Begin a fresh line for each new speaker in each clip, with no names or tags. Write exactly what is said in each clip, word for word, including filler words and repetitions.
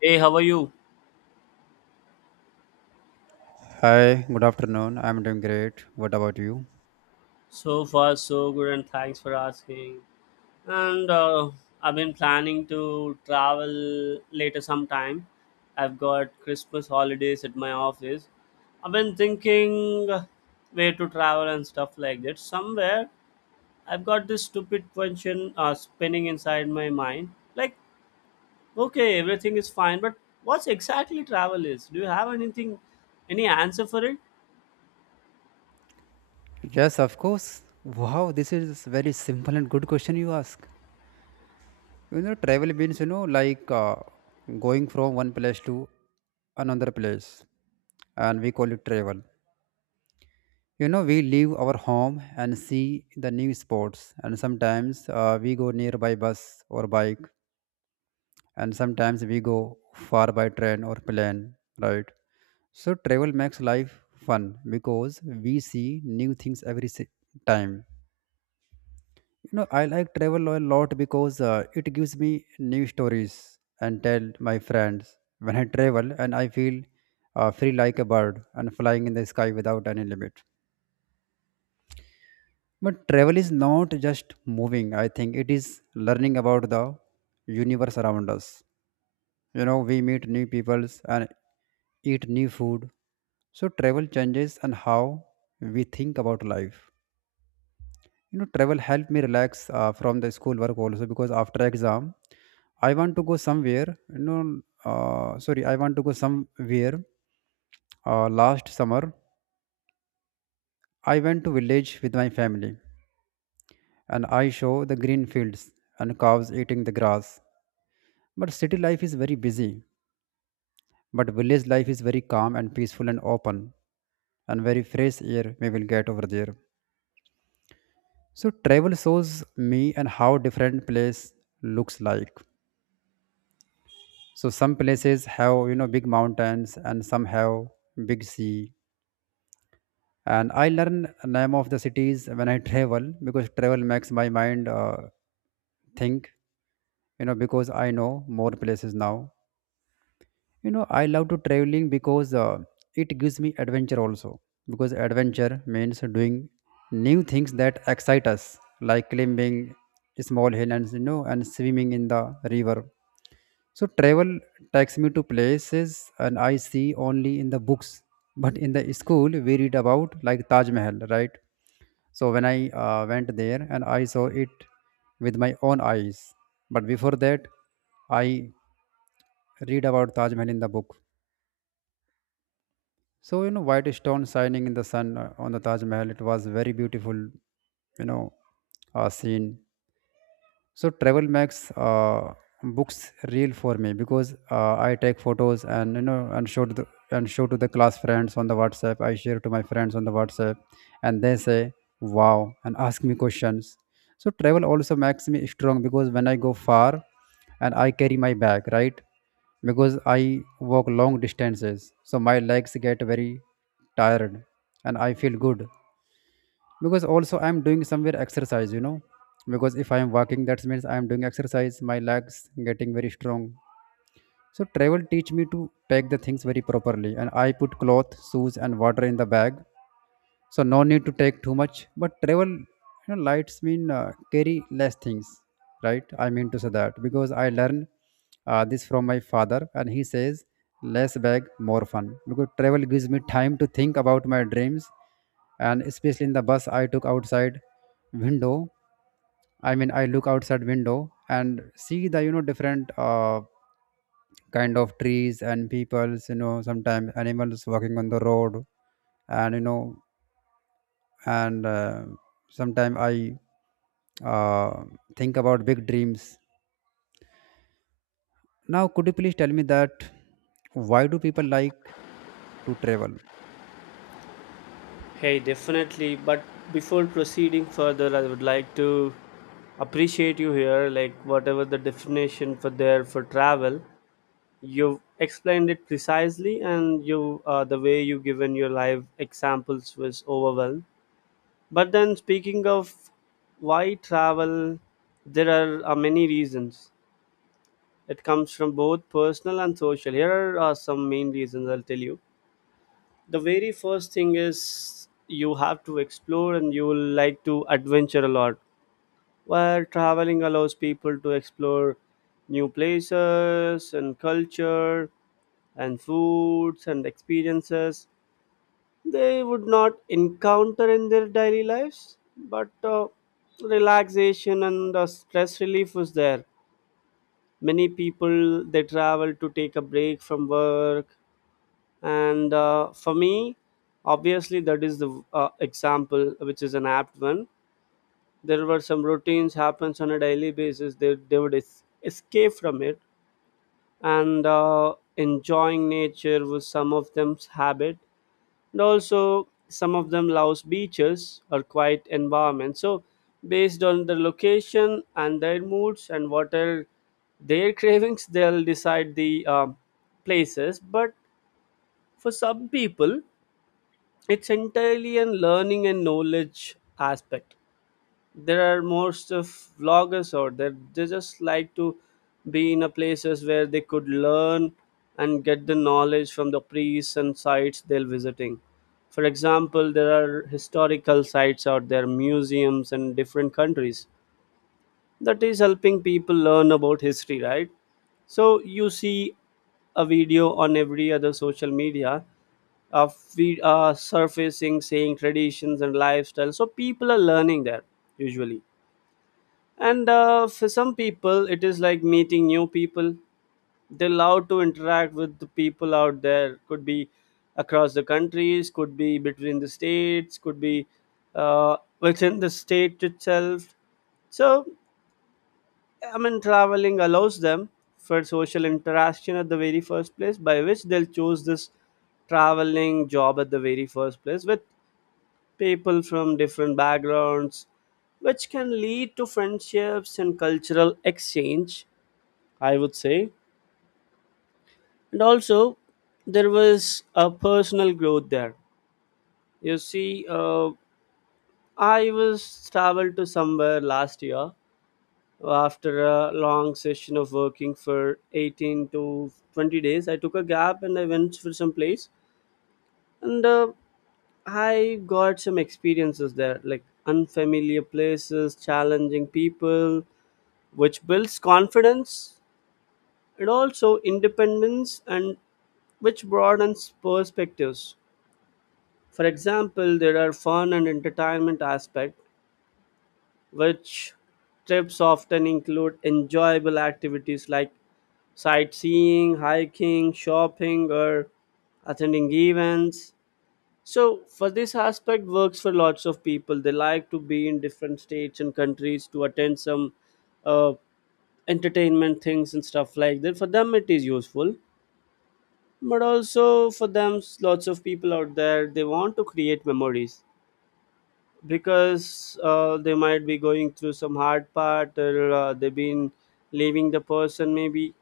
Hey, how are you?
Hi, good afternoon. I'm doing great. What about you?
So far, so good, and thanks for asking. And uh, I've been planning to travel later sometime. I've got Christmas holidays at my office. I've been thinking where to travel and stuff like that. Somewhere, I've got this stupid question uh, spinning inside my mind. Like, okay, everything is fine, but what's exactly travel is? Do you have anything, any answer for it?
Yes, of course. Wow, this is very simple and good question you ask. You know, travel means, you know, like uh, going from one place to another place, and we call it travel. You know, we leave our home and see the new spots, and sometimes uh, we go nearby bus or bike, and sometimes we go far by train or plane, right? So travel makes life fun because we see new things every si- time. You know, I like travel a lot because uh, it gives me new stories and tell my friends. When I travel and I feel uh, free like a bird and flying in the sky without any limit. But travel is not just moving, I think it is learning about the universe around us. You know, we meet new peoples and eat new food, so travel changes and how we think about life. You know, travel helped me relax uh, from the school work also, because after exam I want to go somewhere. You know uh, sorry I want to go somewhere. Uh, last summer, I went to village with my family, and I saw the green fields and cows eating the grass. But city life is very busy. But village life is very calm and peaceful and open, and very fresh air we will get over there. So travel shows me and how different place looks like. So some places have, you know, big mountains, and some have big sea. And I learn name of the cities when I travel, because travel makes my mind uh, think. You know, because I know more places now. You know, I love to traveling because uh, it gives me adventure also, because adventure means doing new things that excite us, like climbing small hill and, you know, and swimming in the river. So travel takes me to places and I see only in the books. But in the school we read about like Taj Mahal, right? So when I uh, went there and I saw it with my own eyes. But before that, I read about Taj Mahal in the book. So, you know, white stone shining in the sun uh, on the Taj Mahal, it was very beautiful, you know, uh, scene. So travel makes uh, books real for me, because uh, I take photos and, you know, and show to the and show to the class friends on the WhatsApp. I share to my friends on the WhatsApp, and they say wow and ask me questions. So travel also makes me strong, because when I go far and I carry my bag, right? Because I walk long distances, so my legs get very tired. And I feel good, because also I'm doing somewhere exercise, you know, because if I am walking, that means I am doing exercise. My legs getting very strong. So travel teach me to pack the things very properly, and I put cloth, shoes and water in the bag. So no need to take too much. But travel, you know, lights mean uh, carry less things, right? I mean to say that because I learned uh, this from my father, and he says less bag, more fun. Because travel gives me time to think about my dreams, and especially in the bus I took outside window. I mean, I look outside window and see the, you know, different uh, kind of trees and peoples, you know, sometimes animals walking on the road. And you know and uh, sometime i uh, think about big dreams. Now, could you please tell me that why do people like to travel?
Hey, definitely. But before proceeding further, I would like to appreciate you here. Like, whatever the definition for there for travel, you explained it precisely, and you uh, the way you given your live examples was overwhelmed. But then, speaking of why travel, there are uh, many reasons. It comes from both personal and social. Here are uh, some main reasons I'll tell you the very first thing is you have to explore and you will like to adventure a lot, where traveling allows people to explore new places and culture and foods and experiences they would not encounter in their daily lives. But uh, relaxation and uh, stress relief was there. Many people they travel to take a break from work, and uh, for me, obviously, that is the uh, example which is an apt one. There were some routines happens on a daily basis, they, they would es- escape from it. And uh, enjoying nature was some of them's habit, and also some of them loves beaches or quiet environment. So based on the location and their moods and what are their cravings, they'll decide the um, places. But for some people, it's entirely a learning and knowledge aspect. There are most of vloggers out there, they just like to be in a places where they could learn and get the knowledge from the priests and sites they're visiting. For example, there are historical sites out there, museums in different countries, that is helping people learn about history, right? So you see a video on every other social media uh, feed, uh, surfacing, saying traditions and lifestyle. So people are learning there usually. And uh, for some people, it is like meeting new people. They love to interact with the people out there. Could be across the countries, could be between the states, could be uh, within the state itself. So I mean, traveling allows them for social interaction at the very first place, by which they'll choose this traveling job at the very first place with people from different backgrounds, which can lead to friendships and cultural exchange, I would say. And also, there was a personal growth there. You see, uh, I was traveled to somewhere last year after a long session of working for eighteen to twenty days. I took a gap and I went for some place, and uh, I got some experiences there, like unfamiliar places, challenging people, which builds confidence and also independence and which broadens perspectives. For example, there are fun and entertainment aspect which trips often include enjoyable activities like sightseeing, hiking, shopping or attending events. So for this aspect works for lots of people. They like to be in different states and countries to attend some uh, entertainment things and stuff like that. For them it is useful. But also for them, s- lots of people out there, they want to create memories because uh, they might be going through some hard part, or uh, they've been leaving the person maybe,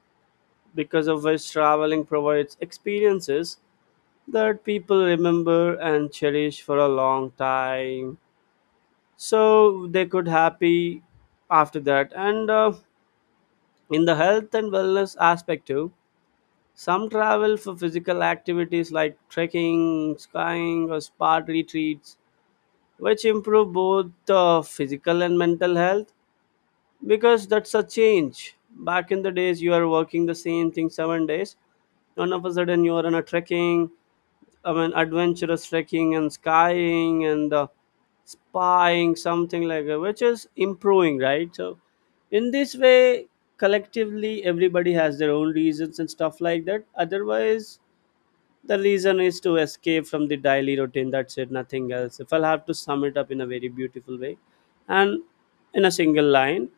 because of which traveling provides experiences that people remember and cherish for a long time, so they could happy after that. And uh, in the health and wellness aspect too, some travel for physical activities like trekking, skiing, or spa retreats, which improve both uh, physical and mental health, because that's a change. Back in the days, you are working the same thing seven days, and all of a sudden, you are on a trekking, I mean, adventurous trekking and skying and uh, spying, something like that, which is improving, right? So, in this way, collectively, everybody has their own reasons and stuff like that. Otherwise, the reason is to escape from the daily routine, that's it, nothing else, if I'll have to sum it up in a very beautiful way and in a single line.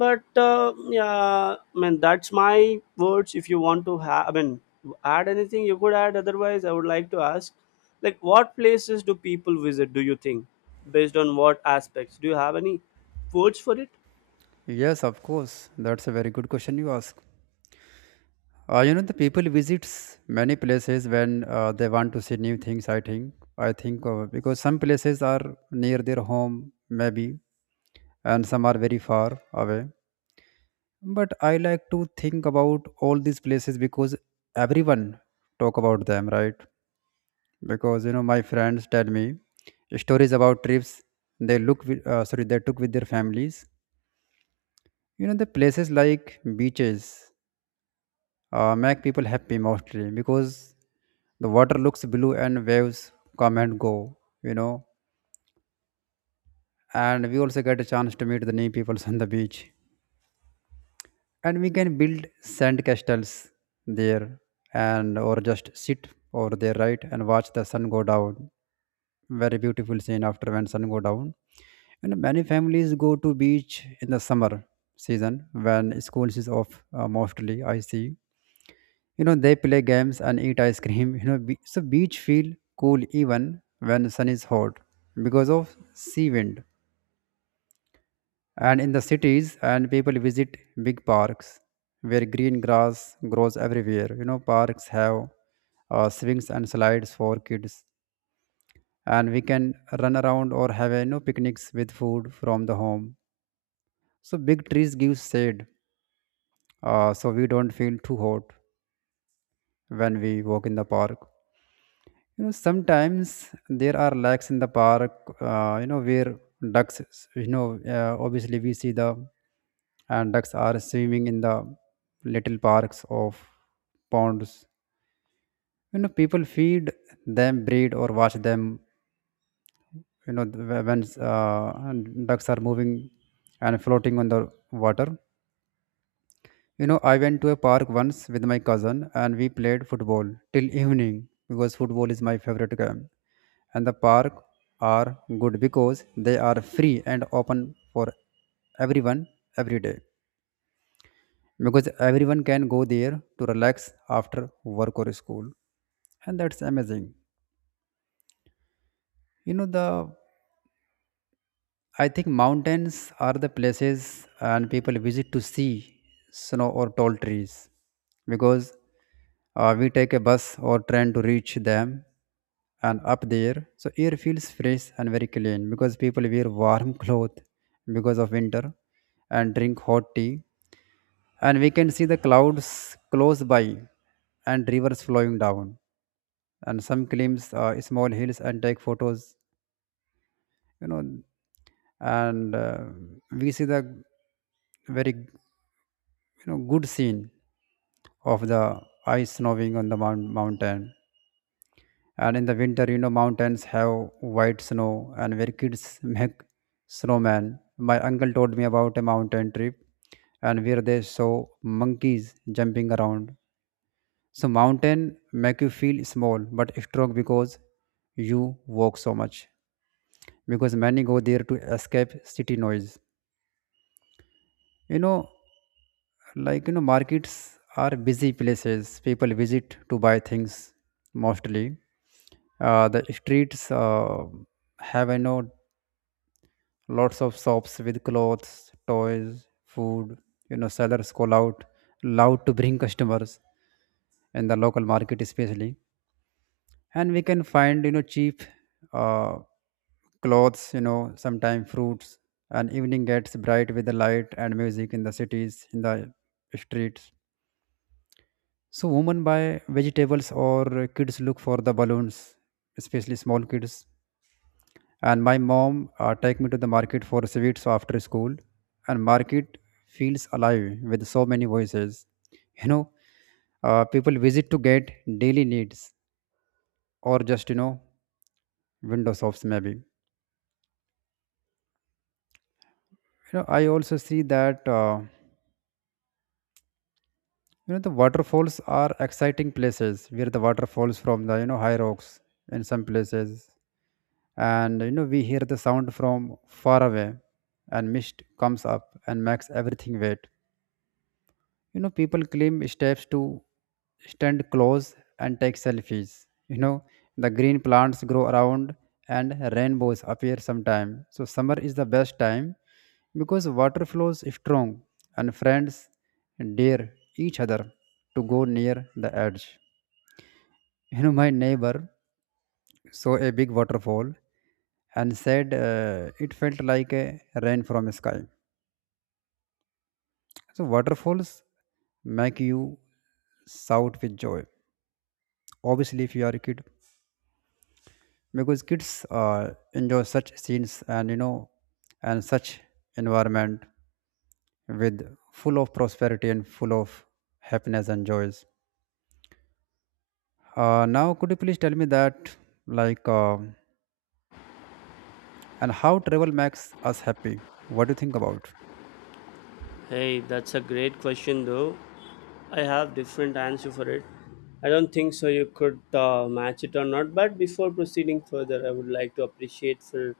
But uh, yeah, I mean that's my words. If you want to have, I mean, add anything you could add. Otherwise, I would like to ask, like, what places do people visit, do you think, based on what aspects? Do you have any words for it?
Yes, of course, that's a very good question you ask. Uh, you know, the people visits many places when uh, they want to see new things, i think i think uh, because some places are near their home maybe, and some are very far away. But I like to think about all these places because everyone talk about them, right? Because you know my friends tell me stories about trips they look with, uh, sorry they took with their families. You know, the places like beaches uh, make people happy mostly, because the water looks blue and waves come and go, you know. And we also get a chance to meet the new people on the beach, and we can build sand castles there, and or just sit over there, right, and watch the sun go down. Very beautiful scene after when sun go down. And many families go to beach in the summer season when schools is off, uh, mostly. I see. You know, they play games and eat ice cream. You know be- so beach feel cool even when sun is hot, because of sea wind. And in the cities, and people visit big parks where green grass grows everywhere. You know, parks have uh, swings and slides for kids, and we can run around or have, you know, picnics with food from the home. So big trees give shade uh, so we don't feel too hot when we walk in the park. You know, sometimes there are lakes in the park, uh, you know, where ducks, you know, uh, obviously we see the and ducks are swimming in the little parks of ponds. You know, people feed them, breed, or watch them. You know, th- when uh, ducks are moving and floating on the water. You know, I went to a park once with my cousin and we played football till evening, because football is my favorite game. And the park are good because they are free and open for everyone every day. Because everyone can go there to relax after work or school. And that's amazing. You know, the I think mountains are the places and people visit to see snow or tall trees, because uh, we take a bus or train to reach them. And up there, so air feels fresh and very clean, because people wear warm clothes because of winter, and drink hot tea, and we can see the clouds close by and rivers flowing down, and some climbs uh, small hills and take photos, you know. And uh, we see the very, you know, good scene of the ice snowing on the mount- mountain. And in the winter, you know, mountains have white snow, and where kids make snowman. My uncle told me about a mountain trip, and where they saw monkeys jumping around. So mountain make you feel small but strong, because you walk so much, because many go there to escape city noise, you know. Like, you know, markets are busy places people visit to buy things mostly. Uh, the streets uh, have, you know, lots of shops with clothes, toys, food. You know, sellers call out loud to bring customers in the local market, especially. And we can find, you know, cheap uh, clothes, you know, sometime fruits. And evening gets bright with the light and music in the cities in the streets. So women buy vegetables or kids look for the balloons, especially small kids. And my mom uh, take me to the market for sweets after school. And market feels alive with so many voices, you know. Uh, people visit to get daily needs or just, you know, window shops maybe. You know, I also see that, uh, you know, the waterfalls are exciting places where the water falls from the, you know, high rocks in some places. And you know, we hear the sound from far away, and mist comes up and makes everything wet. You know, people claim steps to stand close and take selfies, you know. The green plants grow around and rainbows appear sometime. So summer is the best time, because water flows strong, and friends dare each other to go near the edge. You know, my neighbor saw a big waterfall and said uh, it felt like a rain from sky. So waterfalls make you shout with joy, obviously if you are a kid, because kids uh, enjoy such scenes, and you know, and such environment with full of prosperity and full of happiness and joys. Uh, now, could you please tell me that, like uh, and how travel makes us happy? What do you think about?
Hey, that's a great question though. I have different answer for it. I don't think so you could uh, match it or not. But before proceeding further, I would like to appreciate for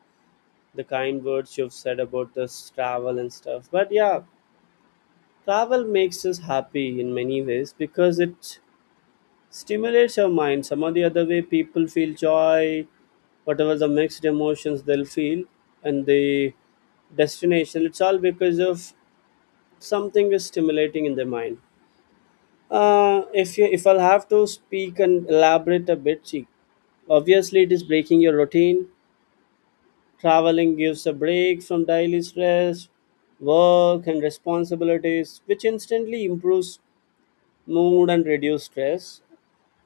the kind words you've said about this travel and stuff. But yeah, travel makes us happy in many ways because it stimulates our mind. Some or the other way, people feel joy, whatever the mixed emotions they'll feel, and the destination. It's all because of something is stimulating in their mind. Uh, if you, if I'll have to speak and elaborate a bit, see, obviously it is breaking your routine. Traveling gives a break from daily stress, work and responsibilities, which instantly improves mood and reduce stress.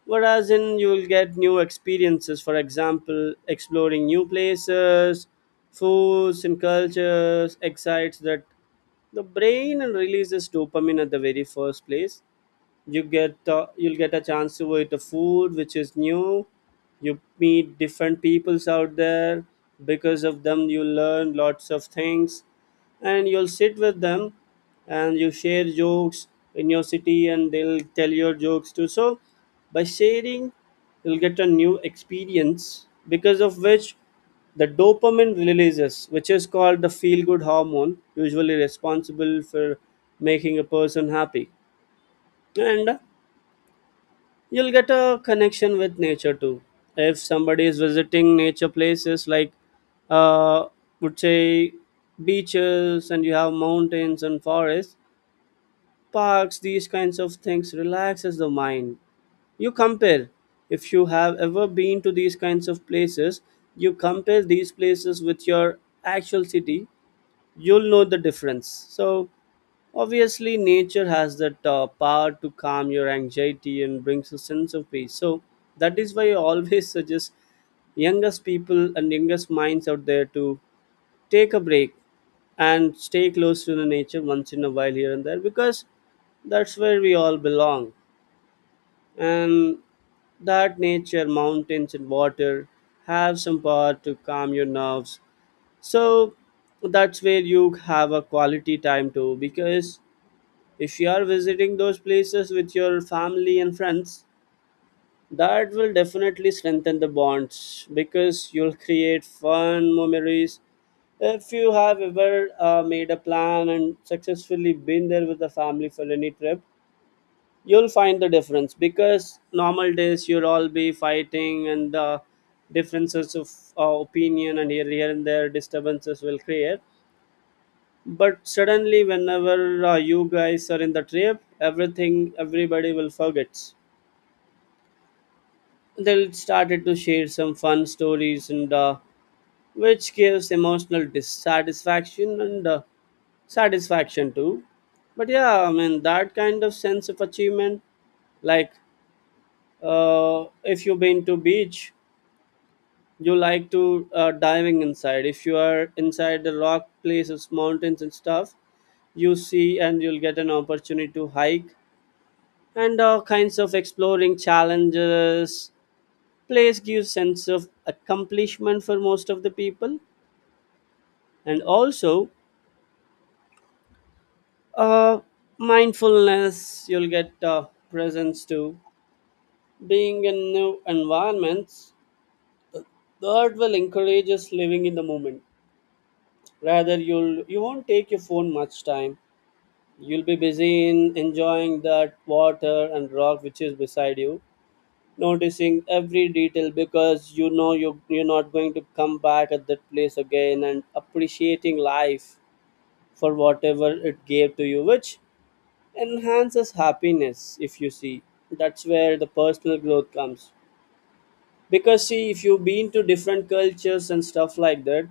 Whereas in you will get new experiences. For example, exploring new places, foods and cultures excites that the brain and releases dopamine at the very first place. You get uh, you'll get a chance to eat the food which is new. You meet different peoples out there. Because of them you learn lots of things, and you'll sit with them and you share jokes in your city, and they'll tell your jokes too. So by sharing, you'll get a new experience, because of which the dopamine releases, which is called the feel good hormone, usually responsible for making a person happy. And you'll get a connection with nature too. If somebody is visiting nature places like, uh would say, beaches, and you have mountains and forests, parks, these kinds of things relaxes the mind. You compare, if you have ever been to these kinds of places, you compare these places with your actual city, you'll know the difference. So, obviously, nature has that uh, power to calm your anxiety and brings a sense of peace. So, that is why I always suggest youngest people and youngest minds out there to take a break and stay close to the nature once in a while here and there, because that's where we all belong. And that nature, mountains, and water have some power to calm your nerves. So that's where you have a quality time too, because if you are visiting those places with your family and friends, that will definitely strengthen the bonds because you'll create fun memories. If you have ever uh, made a plan and successfully been there with the family for any trip, you'll find the difference, because normal days you'll all be fighting and uh, differences of uh, opinion, and here, here and there disturbances will create. But suddenly, whenever uh, you guys are in the trip, everything, everybody will forget. They'll started to share some fun stories, and uh, which gives emotional dissatisfaction and uh, satisfaction too. But yeah, I mean that kind of sense of achievement, like, uh, if you've been to beach, you like to uh, diving inside. If you are inside the rock places, mountains and stuff, you see, and you'll get an opportunity to hike and all kinds of exploring challenges. Place gives sense of accomplishment for most of the people. And also uh, mindfulness. You'll get uh, presence too. Being in new environments, the art will encourage us living in the moment. Rather, you'll you won't take your phone much time. You'll be busy in enjoying that water and rock which is beside you, noticing every detail, because you know you you're not going to come back at that place again, and appreciating life for whatever it gave to you, which enhances happiness, if you see. That's where the personal growth comes, because see, if you've been to different cultures and stuff like that,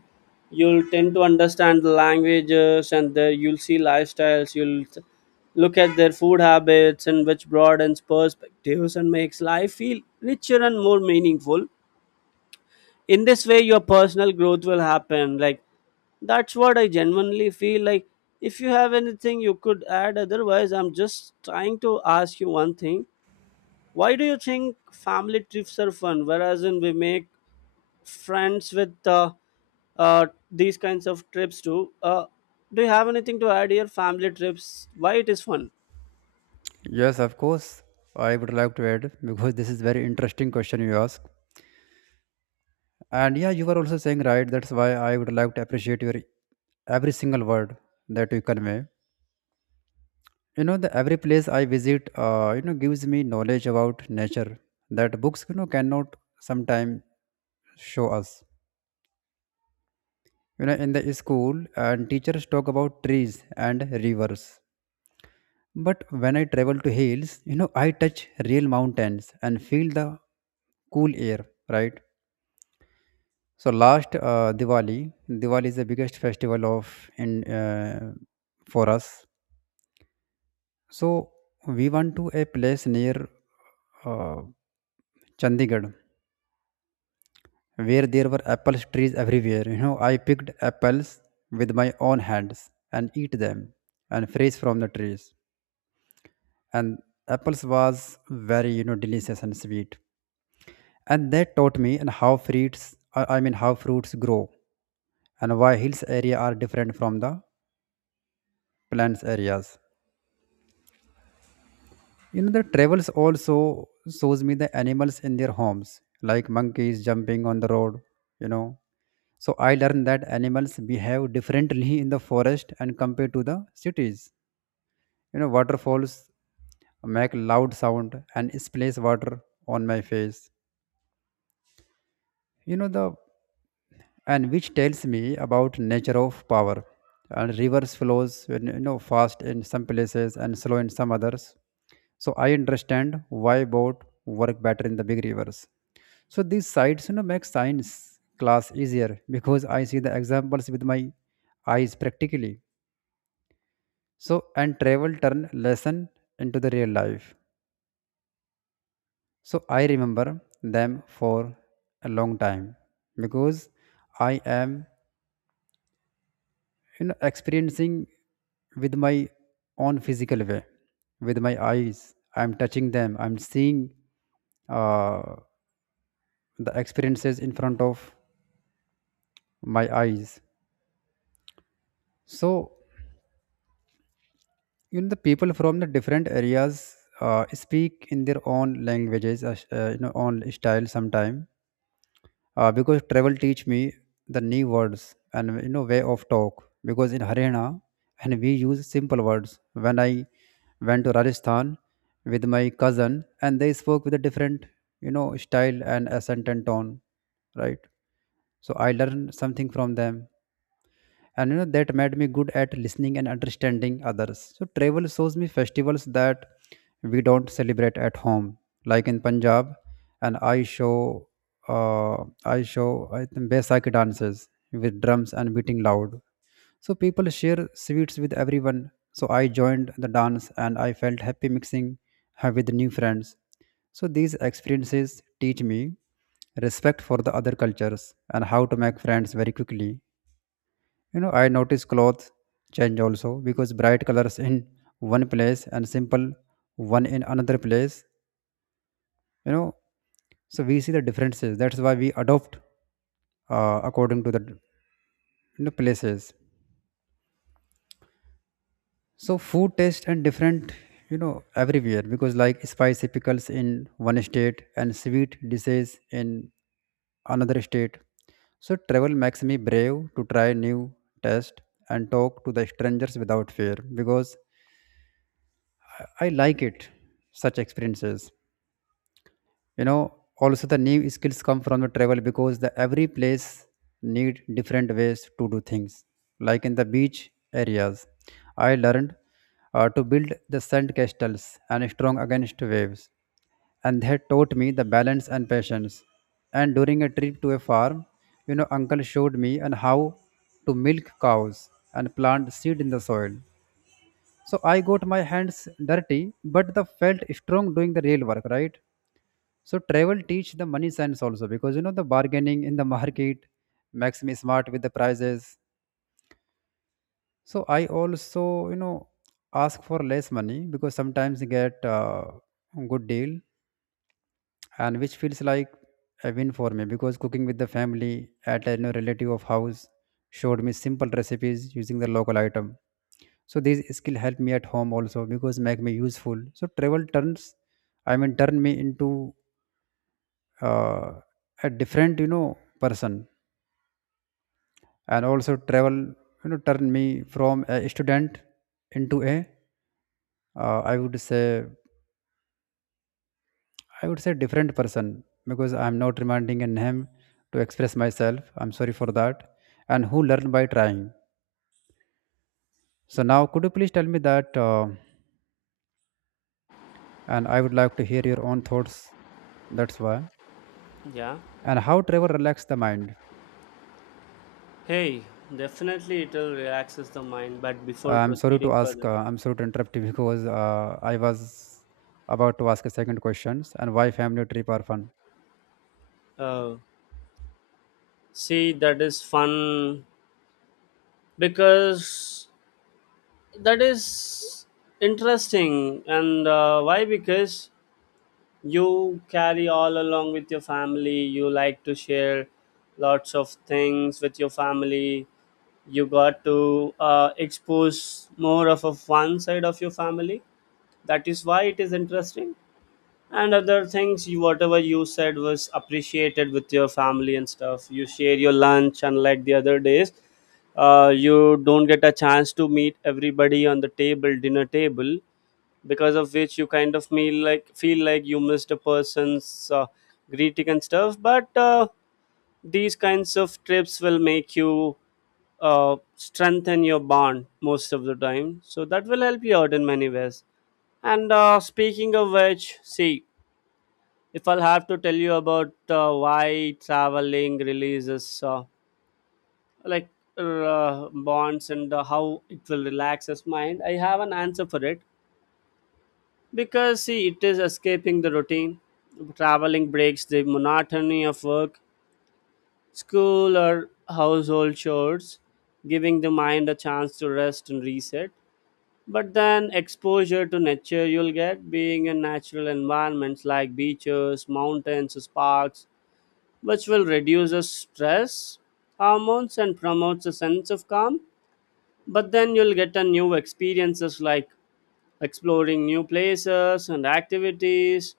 you'll tend to understand the languages and the, you'll see lifestyles. You'll t- look at their food habits, and which broadens perspectives and makes life feel richer and more meaningful. In this way your personal growth will happen, like, that's what I genuinely feel like. If you have anything you could add, otherwise I'm just trying to ask you one thing. Why do you think family trips are fun, whereas in we make friends with uh, uh, these kinds of trips too. Uh, do you have anything to add here? Family trips, why it is fun?
Yes, of course, I would like to add, because this is very interesting question you ask. And yeah, you were also saying right, that's why I would like to appreciate your every single word that you convey. You know, the every place I visit, uh, you know, gives me knowledge about nature that books, you know, cannot sometimes show us. You know, in the school, and teachers talk about trees and rivers. But when I travel to hills, you know, I touch real mountains and feel the cool air, right? So last uh, Diwali, diwali is the biggest festival of in uh, for us. So we went to a place near uh, Chandigarh, where there were apple trees everywhere. You know, I picked apples with my own hands and eat them and fresh from the trees. And apples was very, you know, delicious and sweet. And that taught me and how fruits, I I mean, how fruits grow and why hills area are different from the plains areas. You know, the travels also shows me the animals in their homes, like monkeys jumping on the road, you know. So I learned that animals behave differently in the forest and compared to the cities. You know, waterfalls make loud sound and splash water on my face. You know the and which tells me about nature of power. And rivers flows you know fast in some places and slow in some others. So I understand why boat work better in the big rivers. So these sites, you know, make science class easier because I see the examples with my eyes practically. So and travel turn lesson into the real life, so I remember them for a long time because I am, you know, experiencing with my own physical way, with my eyes. I'm touching them, I'm seeing uh, the experiences in front of my eyes. So, you know, the people from the different areas uh, speak in their own languages, uh, sh- uh, you know, own style sometime. Uh, because travel teach me the new words and, you know, way of talk. Because in Haryana, and we use simple words. When I went to Rajasthan with my cousin, and they spoke with a different, you know, style and accent and tone, right? So I learned something from them and, you know, that made me good at listening and understanding others. So travel shows me festivals that we don't celebrate at home, like in Punjab. And i show uh, i show I think Baisakhi dances with drums and beating loud. So people share sweets with everyone, so I joined the dance and I felt happy mixing uh, with new friends. So these experiences teach me respect for the other cultures and how to make friends very quickly. You know, I notice clothes change also because bright colors in one place and simple one in another place, you know. So we see the differences, that's why we adopt uh, according to the, you know, places. So food taste and different, you know, everywhere because like spicy pickles in one state and sweet dishes in another state. So travel makes me brave to try new taste and talk to the strangers without fear, because I like it, such experiences. You know, also the new skills come from the travel because the every place need different ways to do things. Like in the beach areas, I learned uh, to build the sand castles and strong against waves, and they taught me the balance and patience. And during a trip to a farm, you know, uncle showed me and how to milk cows and plant seed in the soil. So I got my hands dirty, but the felt strong doing the real work, right? So travel teach the money sense also because, you know, the bargaining in the market makes me smart with the prices. So I also, you know, ask for less money because sometimes you get uh, good deal, and which feels like a win for me. Because cooking with the family at a, you know, relative of house showed me simple recipes using the local item. So these skill help me at home also because make me useful. So travel turns I mean turn me into uh, a different, you know, person. And also travel, you know, turn me from a student into a uh, i would say i would say different person, because I'm not reminding a name to express myself. I'm sorry for that. And who learn by trying. So now could you please tell me that, uh, and I would like to hear your own thoughts, that's why.
Yeah.
And how travel relax the mind.
Hey, definitely it will relaxes the mind. But
Uh,
before
I'm sorry to
proceeding
ask, uh,
further,
I'm sorry to interrupt you because uh, I was about to ask a second question and why family trip are fun.
uh, see that is fun because that is interesting. And uh, why? Because you carry all along with your family. You like to share lots of things with your family. You got to uh, expose more of a fun side of your family. That is why it is interesting. And other things, you whatever you said, was appreciated. With your family and stuff you share your lunch, unlike the other days. Uh, you don't get a chance to meet everybody on the table, dinner table, because of which you kind of feel like feel like you missed a person's uh, greeting and stuff. But uh, these kinds of trips will make you uh, strengthen your bond most of the time. So that will help you out in many ways. And uh, speaking of which, see, if I'll have to tell you about uh, why traveling releases uh, like uh, bonds, and uh, how it will relax his mind, I have an answer for it. Because see, it is escaping the routine. Traveling breaks the monotony of work, school or household chores, giving the mind a chance to rest and reset. But then, exposure to nature you'll get. Being in natural environments like beaches, mountains, parks, which will reduce the stress hormones and promotes a sense of calm. But then you'll get a new experiences like exploring new places and activities,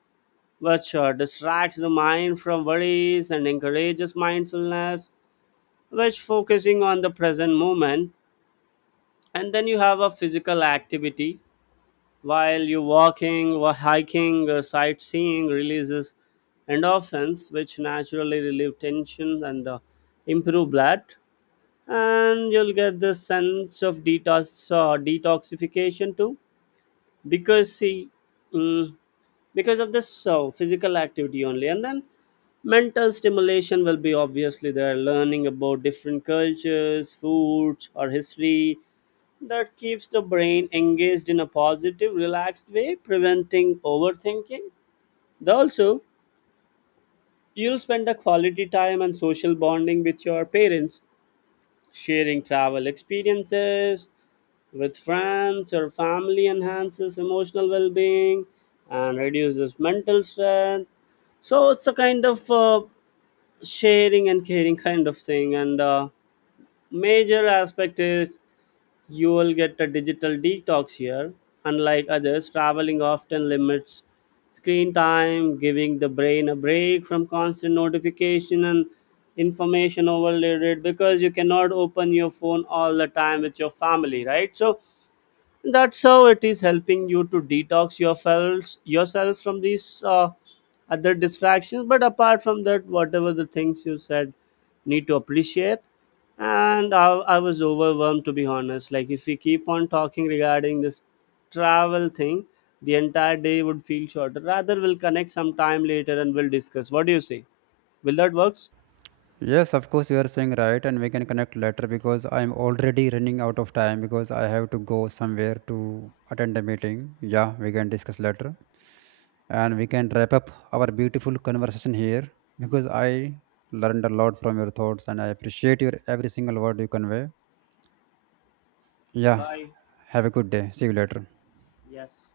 which uh, distracts the mind from worries and encourages mindfulness, which focusing on the present moment. And then you have a physical activity while you walking or hiking or sightseeing releases endorphins, which naturally relieve tension and uh, improve blood. And you'll get the sense of detox uh, detoxification too, because see, mm, because of this uh, physical activity only. And then mental stimulation will be obviously there, learning about different cultures, foods or history, that keeps the brain engaged in a positive relaxed way, preventing overthinking. Then also you'll spend a quality time and social bonding with your parents, sharing travel experiences with friends, your family, enhances emotional well being and reduces mental strength. So it's a kind of uh, sharing and caring kind of thing. And uh, major aspect is you will get a digital detox here. Unlike others, traveling often limits screen time, giving the brain a break from constant notification and information overloaded, because you cannot open your phone all the time with your family, right? So that's how it is helping you to detox yourself yourself from these uh, other distractions. But apart from that, whatever the things you said, need to appreciate. And I, I was overwhelmed, to be honest. Like, if we keep on talking regarding this travel thing, the entire day would feel shorter. Rather we'll connect sometime later and we'll discuss. What do you say? Will that works?
Yes, of course, you are saying right, and we can connect later because I'm already running out of time because I have to go somewhere to attend a meeting. Yeah, we can discuss later and we can wrap up our beautiful conversation here because I learned a lot from your thoughts and I appreciate your every single word you convey. Yeah,
Bye.
have a good day. See you later.
Yes.